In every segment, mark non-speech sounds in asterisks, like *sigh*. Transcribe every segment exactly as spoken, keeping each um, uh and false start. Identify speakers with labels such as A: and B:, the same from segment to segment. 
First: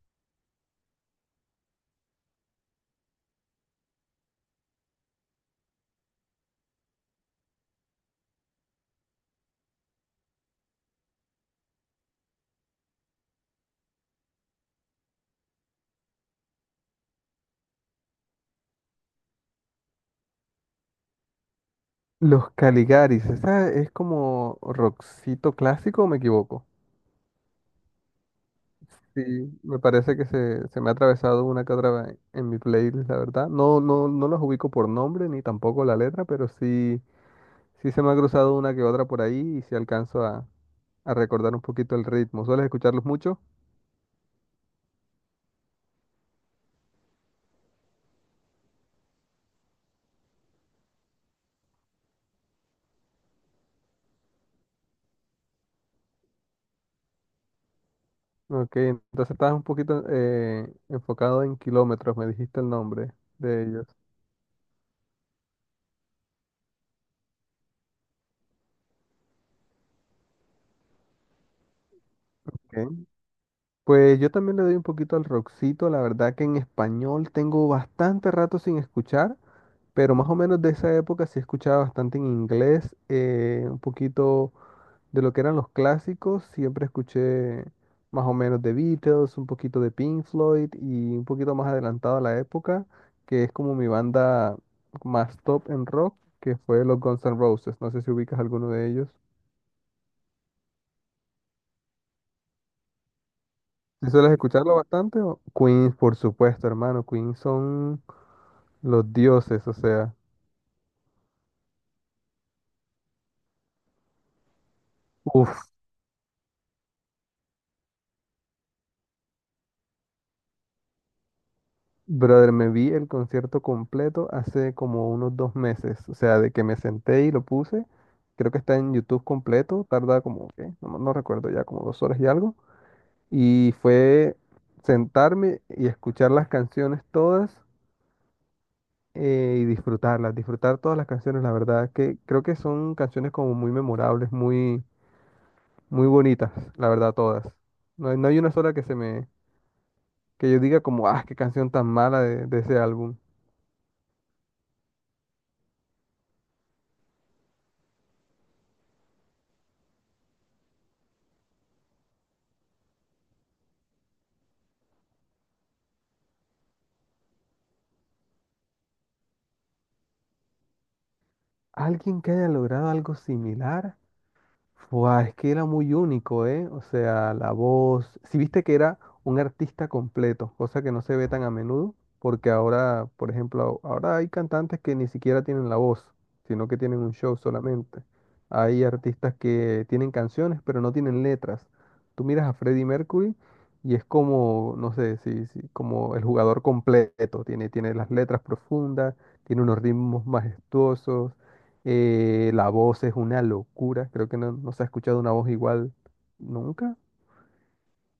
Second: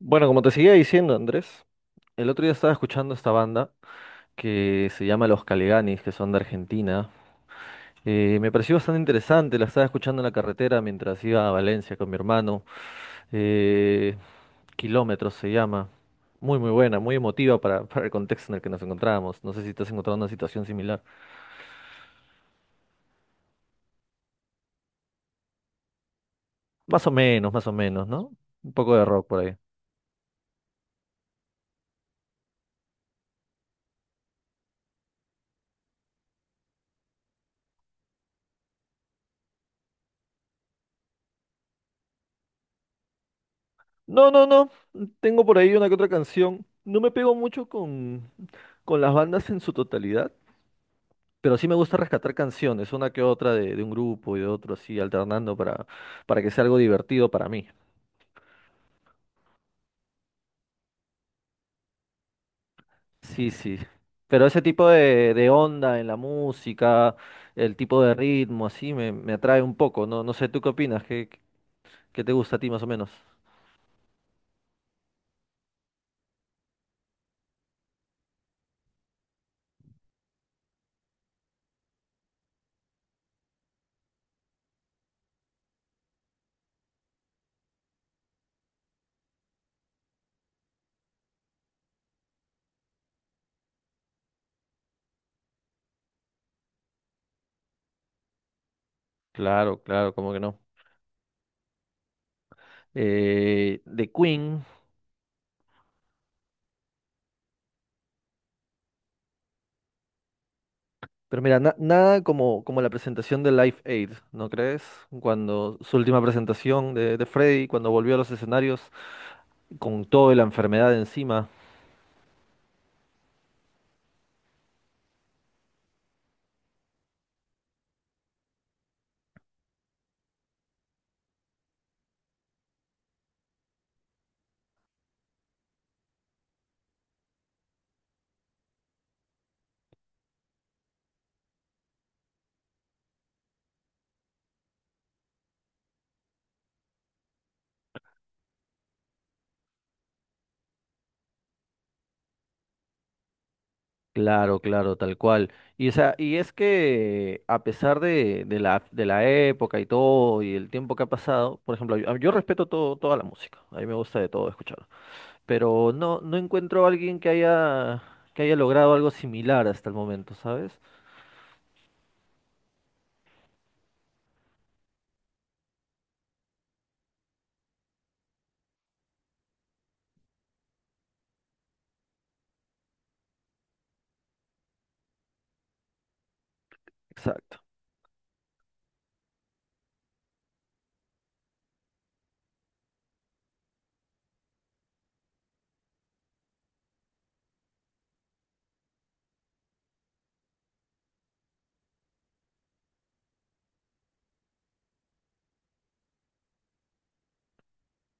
A: Bueno, como te seguía diciendo, Andrés, el otro día estaba escuchando esta banda que se llama Los Caliganis, que son de Argentina. Eh, me pareció bastante interesante, la estaba escuchando en la carretera mientras iba a Valencia con mi hermano. Eh, Kilómetros se llama. Muy, muy buena, muy emotiva para, *laughs* para el contexto en el que nos encontrábamos. No sé si te has encontrado una situación similar.
B: Los Caligaris, ¿esa es como rockcito clásico o me equivoco?
A: Más o menos, más o menos, ¿no? Un poco de rock por ahí.
B: Sí, me parece que se, se me ha atravesado una que otra vez en mi playlist, la verdad. No, no, no los ubico por nombre ni tampoco la letra, pero sí, sí se me ha cruzado una que otra por ahí y sí alcanzo a, a recordar un poquito el ritmo. ¿Sueles escucharlos mucho?
A: No, no, no. Tengo por ahí una que otra canción. No me pego mucho con, con las bandas en su totalidad. Pero sí me gusta rescatar canciones, una que otra de, de un grupo y de otro, así, alternando para, para que sea algo divertido para mí.
B: Ok, entonces estabas un poquito eh, enfocado en kilómetros, me dijiste el nombre
A: Sí,
B: de
A: sí.
B: ellos.
A: Pero ese tipo de, de onda en la música, el tipo de ritmo, así, me, me atrae un poco. No, no sé, ¿tú qué opinas? ¿Qué, ¿qué te gusta a ti más o menos?
B: Pues yo también le doy un poquito al rockcito, la verdad que en español tengo bastante rato sin escuchar, pero más o menos de esa época sí escuchaba bastante en inglés, eh, un poquito de lo que eran los clásicos, siempre escuché más o menos de Beatles, un poquito de Pink Floyd y un poquito más adelantado a la época, que es como mi banda más top en rock, que fue los Guns N' Roses, no sé si ubicas alguno de ellos.
A: Claro, claro, como que no. Eh, de
B: Si sueles
A: Queen,
B: escucharlo bastante, o- Queens, por supuesto, hermano, Queens son... los dioses, o sea,
A: pero mira, na- nada como, como la presentación de Live Aid, ¿no crees?
B: uff,
A: Cuando su última presentación de, de Freddie cuando volvió a los escenarios con toda la enfermedad encima.
B: brother, me vi el concierto completo hace como unos dos meses, o sea, de que me senté y lo puse, creo que está en YouTube completo, tarda como, ¿qué? No, no recuerdo ya, como dos horas y algo, y fue sentarme y escuchar las canciones todas eh, y disfrutarlas, disfrutar todas las canciones, la verdad, que creo que son canciones como muy memorables, muy, muy bonitas, la verdad, todas. No hay, no hay una sola que se me, que yo diga como, ah, qué canción tan mala de, de ese álbum.
A: Claro, claro, tal cual. Y, o sea, y es que a pesar de, de la, de la época y todo y el tiempo que ha pasado, por ejemplo, yo, yo respeto todo, toda la música, a mí me gusta de todo escuchar, pero no, no encuentro a alguien que haya, que haya logrado algo similar hasta el momento, ¿sabes?
B: Alguien que haya logrado algo similar. Fua, es que era muy único, ¿eh? O sea, la voz. Si viste que era un artista completo, cosa que no se ve tan a menudo, porque ahora, por ejemplo, ahora hay cantantes que ni siquiera tienen la voz, sino que tienen un show
A: Exacto.
B: solamente. Hay artistas que tienen canciones, pero no tienen letras. Tú miras a Freddie Mercury y es como, no sé, si, si- como el jugador completo. Tiene, tiene las letras profundas, tiene unos ritmos majestuosos. Eh, la voz es una locura, creo que no, no se ha escuchado una voz igual nunca.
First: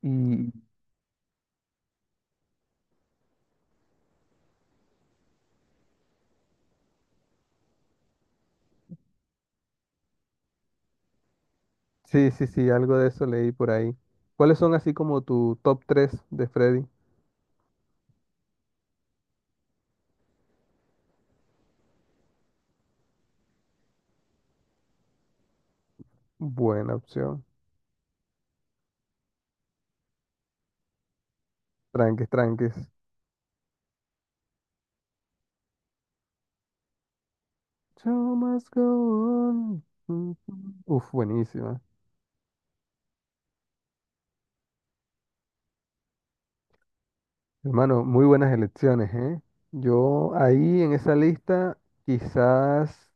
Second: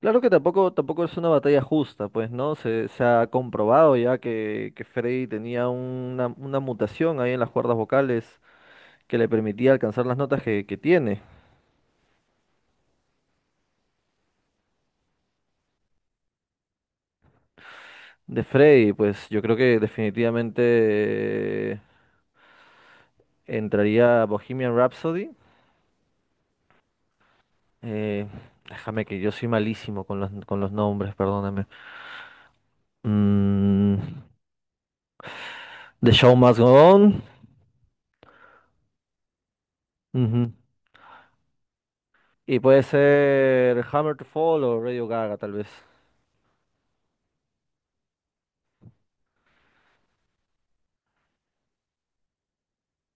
A: Claro que
B: Y
A: tampoco, tampoco es una batalla justa, pues, ¿no? Se, se ha comprobado ya que, que Freddy tenía una, una mutación ahí en las cuerdas vocales que le permitía alcanzar las notas que que tiene.
B: sí, sí, sí, algo de eso leí por ahí. ¿Cuáles son así como tu top tres de Freddy?
A: De Freddy, pues yo creo que definitivamente eh, entraría Bohemian Rhapsody.
B: Buena opción.
A: Eh, Déjame que yo soy malísimo con los, con los nombres, perdóname.
B: Tranques, tranques.
A: Mm, The Show Must Go On.
B: Show must go on. Mm,
A: Ujú.
B: mm. Uf, buenísima.
A: Y puede ser Hammer to Fall o Radio Gaga, tal vez.
B: Hermano, muy buenas elecciones, ¿eh? Yo ahí en esa lista, quizás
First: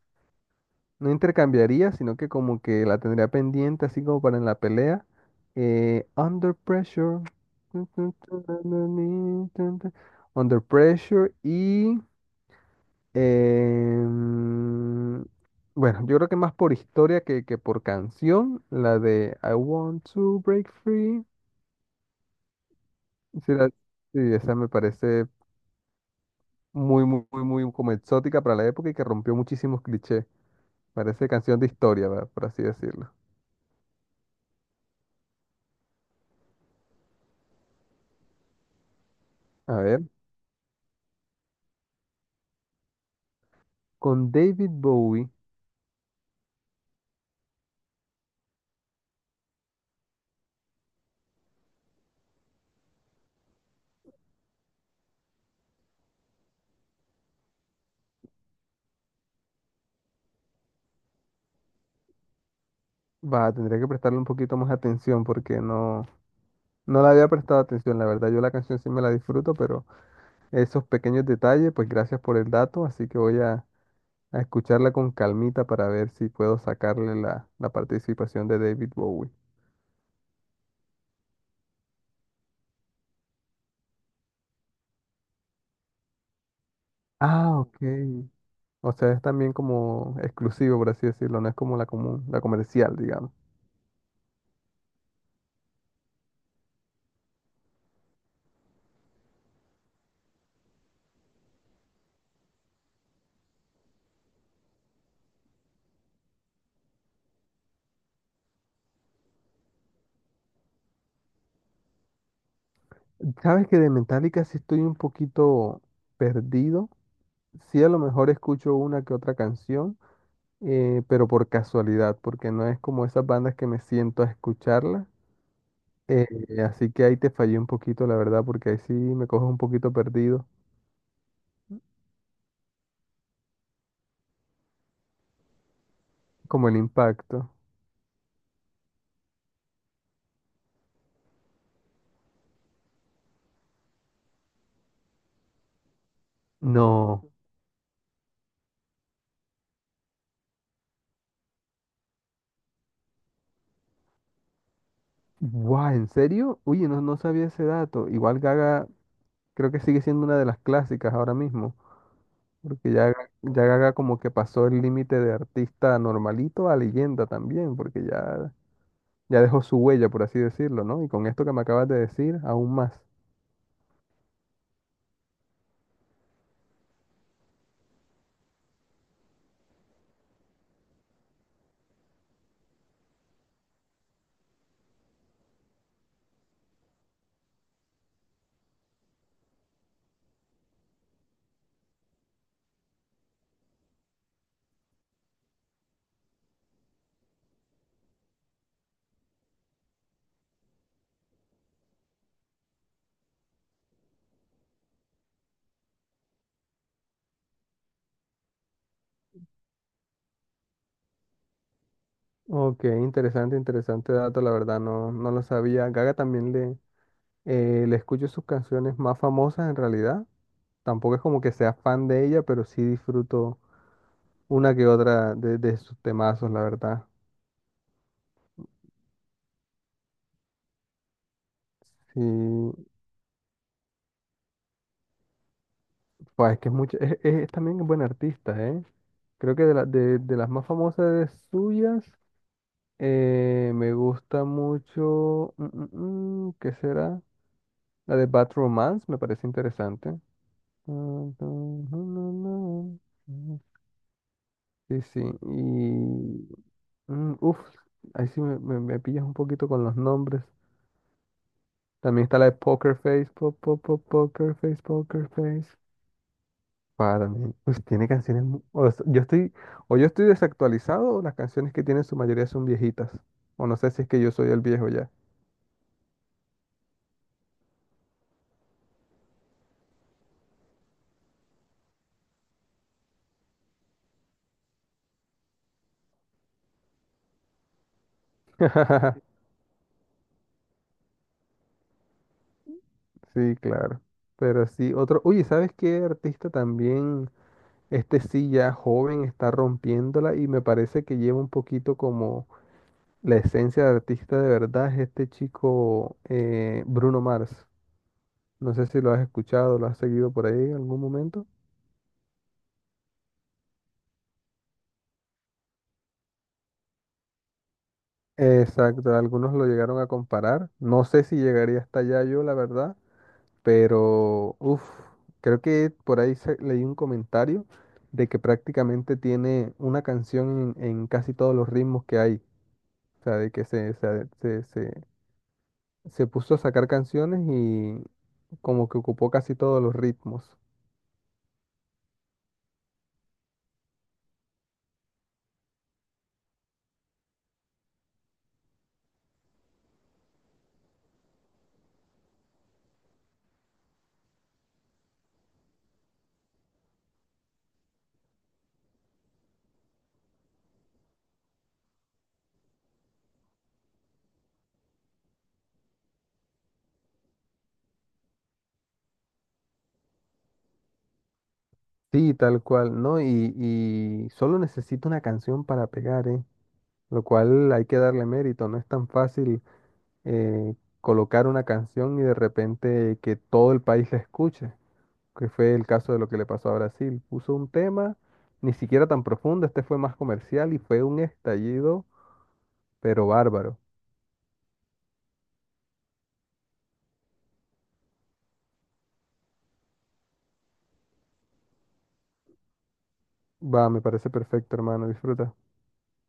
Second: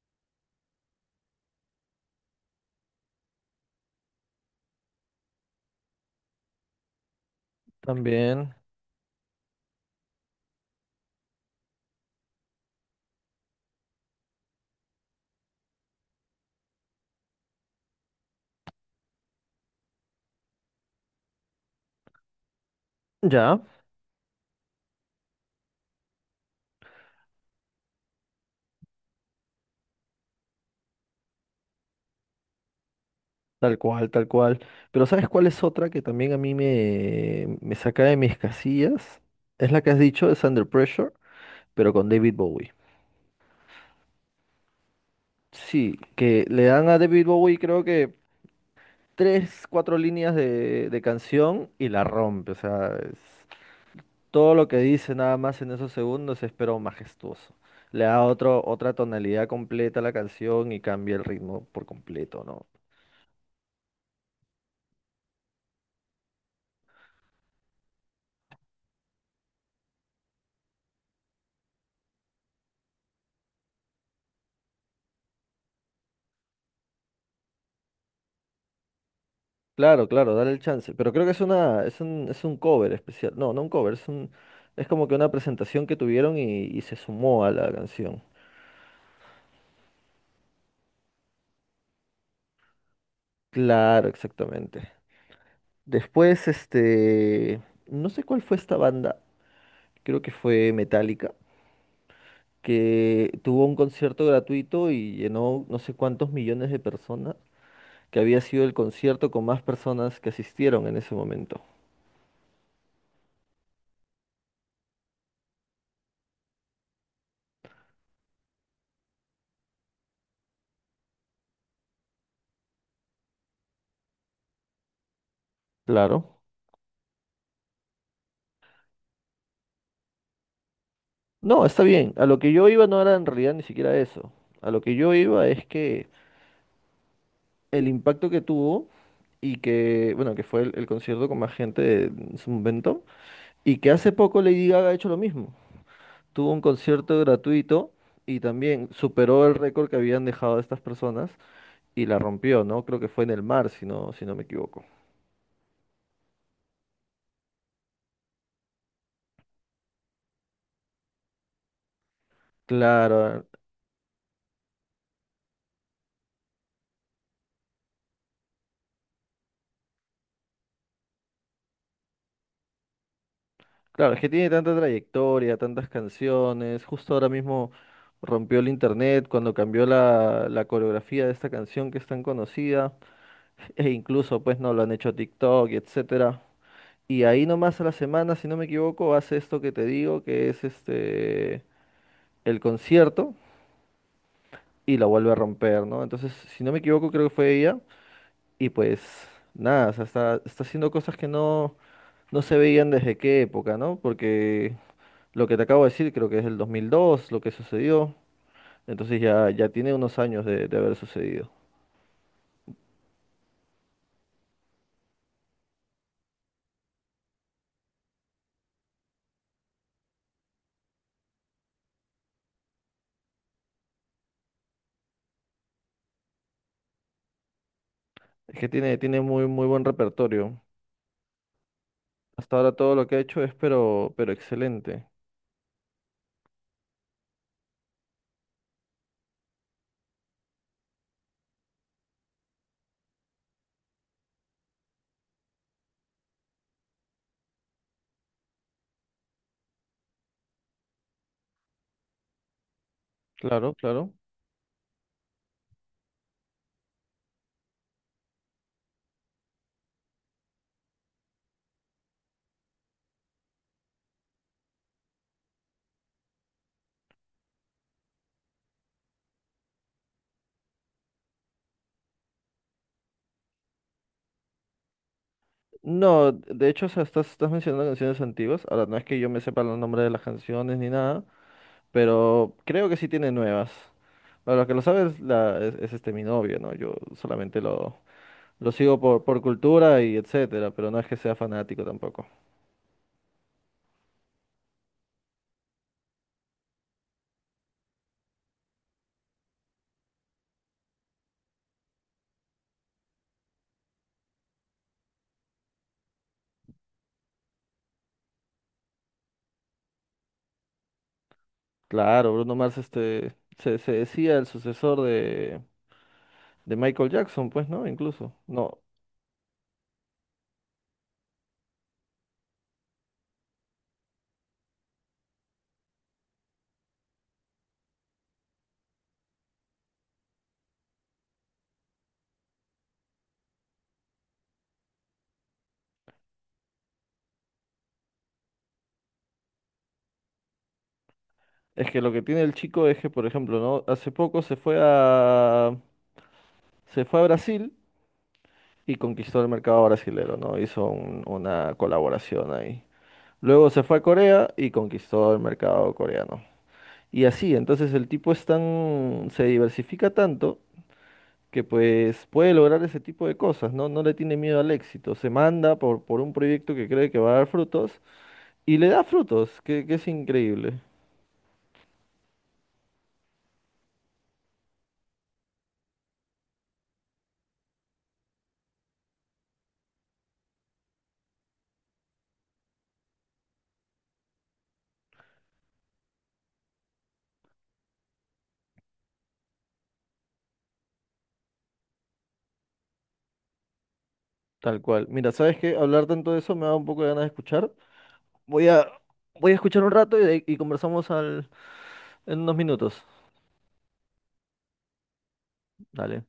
B: no intercambiaría, sino que como que la tendría pendiente, así como para en la pelea. Eh, Under Pressure.
A: También.
B: Under Pressure y... em, bueno, yo creo que más por historia que, que por canción, la de I Want to Break Free. Sí,
A: Ya,
B: la- sí, esa me parece muy, muy, muy, muy como exótica para la época y que rompió muchísimos clichés. Parece canción de historia, va, por así decirlo.
A: tal cual, tal cual. Pero ¿sabes cuál es otra que también a mí me, me saca de mis casillas? Es
B: A
A: la que has
B: ver.
A: dicho, es Under Pressure, pero con David Bowie.
B: Con David Bowie,
A: Sí, que le dan a David Bowie creo que tres, cuatro líneas de, de canción y la rompe. O sea, es- todo lo que dice nada más en esos segundos es pero majestuoso. Le da otro, otra tonalidad completa a la canción y cambia el ritmo por completo, ¿no?
B: va, tendría que prestarle un poquito más atención porque no, no le había prestado atención, la verdad. Yo la canción sí me la disfruto, pero esos pequeños detalles, pues gracias por el dato, así que voy a, a escucharla con calmita para ver si puedo sacarle la, la participación de David Bowie.
A: Claro, claro, dale el chance. Pero creo que es una, es un, es un cover especial. No, no un cover, es un, es como que una presentación que tuvieron y, y se sumó a
B: Ah,
A: la
B: ok.
A: canción.
B: O sea, es también como exclusivo, por así decirlo, no es como la común, la comercial, digamos.
A: Claro, exactamente. Después, este, no sé cuál fue esta banda. Creo que fue Metallica, que tuvo un concierto gratuito y llenó no sé cuántos millones de personas, que había sido el concierto con más personas que asistieron en ese momento.
B: Sabes que de Metallica sí estoy un poquito perdido. Sí, a lo mejor escucho una que otra canción. Eh, pero por casualidad, porque no es como esas bandas que me siento a escucharlas. eh,
A: Claro.
B: Así que ahí te fallé un poquito, la verdad, porque ahí sí me coges un poquito perdido,
A: No, está bien. A lo que yo iba no era en realidad ni siquiera eso. A lo que yo iba es que
B: como el impacto.
A: el impacto que tuvo y que, bueno, que fue el, el concierto con más gente de- en su momento y que hace poco Lady Gaga ha hecho lo mismo. Tuvo un concierto
B: No.
A: gratuito y también superó el récord que habían dejado estas personas y la rompió, ¿no? Creo que fue en el mar, si no, si no me equivoco.
B: Guau, ¿en serio? Uy, no, no sabía ese dato. Igual Gaga creo que sigue siendo una de las clásicas ahora mismo, porque ya, Ga-
A: Claro,
B: ya Gaga como que pasó el límite de artista normalito a leyenda también, porque ya, ya dejó su huella, por así decirlo, ¿no? Y con esto que me acabas de decir, aún más.
A: claro, es que tiene tanta trayectoria, tantas canciones. Justo ahora mismo rompió el internet cuando cambió la, la coreografía de esta canción que es tan conocida. *laughs* E incluso, pues, no lo han hecho TikTok, y etcétera. Y ahí nomás a la semana, si no me equivoco, hace esto que te digo, que es este el concierto y la vuelve a romper, ¿no? Entonces, si no me equivoco, creo que fue ella. Y pues nada, o sea, está, está haciendo cosas que no. no se veían desde qué época, ¿no? Porque lo que te acabo de decir creo que es el dos mil dos lo que sucedió, entonces ya, ya tiene unos años de, de haber sucedido.
B: Ok, interesante, interesante dato, la verdad, no, no lo sabía. Gaga también le, eh, le escucho sus canciones más famosas en realidad. Tampoco es como que sea fan de ella, pero sí disfruto una que otra de, de sus temazos, la verdad.
A: Es que tiene, tiene muy, muy buen repertorio.
B: Sí,
A: Hasta ahora todo lo que ha hecho es pero, pero excelente.
B: pues es que es mucho, es, es- es también buena artista, ¿eh? Creo que de, la- de, de las más famosas de suyas, eh, me gusta mucho, mm, mm, mm, ¿qué será? La de Bad Romance, me parece interesante.
A: Claro, claro.
B: Sí, sí. Y. mm, uf, ahí sí me, me- me pillas un poquito con los nombres. También está la de Poker Face. po- po- po- poker Face, Poker Face. Ah, también. Pues tiene canciones. mu- o sea, yo estoy, o yo estoy desactualizado, o las canciones que tienen su mayoría son viejitas. O no sé si es que yo soy el viejo ya.
A: No, de hecho, o sea, estás, estás mencionando canciones antiguas. Ahora, no es que yo me sepa los nombres de las canciones ni nada, pero creo que sí tiene nuevas. Para los que lo sabes, la, es, es este mi novio, ¿no? Yo solamente lo, lo sigo por,
B: *laughs*
A: por cultura y etcétera, pero no es que sea fanático tampoco.
B: Sí, claro. Pero sí, otro. Oye, ¿sabes qué artista también? Este sí ya joven está rompiéndola y me parece que lleva un poquito como la esencia de artista de verdad es este chico eh, Bruno Mars. No sé si lo has escuchado, lo has seguido por ahí en algún momento.
A: Claro, Bruno Mars este, se, se decía el sucesor de, de Michael Jackson, pues, ¿no? Incluso. No,
B: Exacto, algunos lo llegaron a comparar. No sé si llegaría hasta allá yo, la verdad, pero uff, creo que por ahí se- leí un comentario de que prácticamente tiene una canción en, en casi todos los ritmos que hay. O sea, de que se, se, se, se se puso a sacar canciones y como que ocupó casi todos los ritmos.
A: es que lo que tiene el chico es que, por ejemplo, ¿no? Hace poco se fue a, se fue a Brasil y conquistó el mercado brasilero, ¿no? Hizo un- una colaboración ahí. Luego se fue a Corea y conquistó el mercado coreano. Y así, entonces el tipo es tan, se diversifica tanto que pues puede lograr ese tipo de cosas, ¿no? No le tiene miedo al éxito, se manda por, por un proyecto que cree que va a dar frutos y le da frutos, que, que es increíble,
B: Sí, tal cual, ¿no? Y, y solo necesita una canción para pegar, ¿eh? Lo cual hay que darle mérito, no es tan fácil eh, colocar una canción y de repente que todo el país la escuche, que fue el caso de lo que le pasó a Brasil. Puso un tema, ni siquiera tan profundo, este fue más comercial y fue un estallido, pero bárbaro.
A: tal cual. Mira, ¿sabes qué? Hablar tanto de eso me da un poco de ganas de escuchar. Voy a, voy a escuchar un rato y, de- y conversamos al, en unos minutos.
B: Va, me parece perfecto, hermano, disfruta.
A: Dale.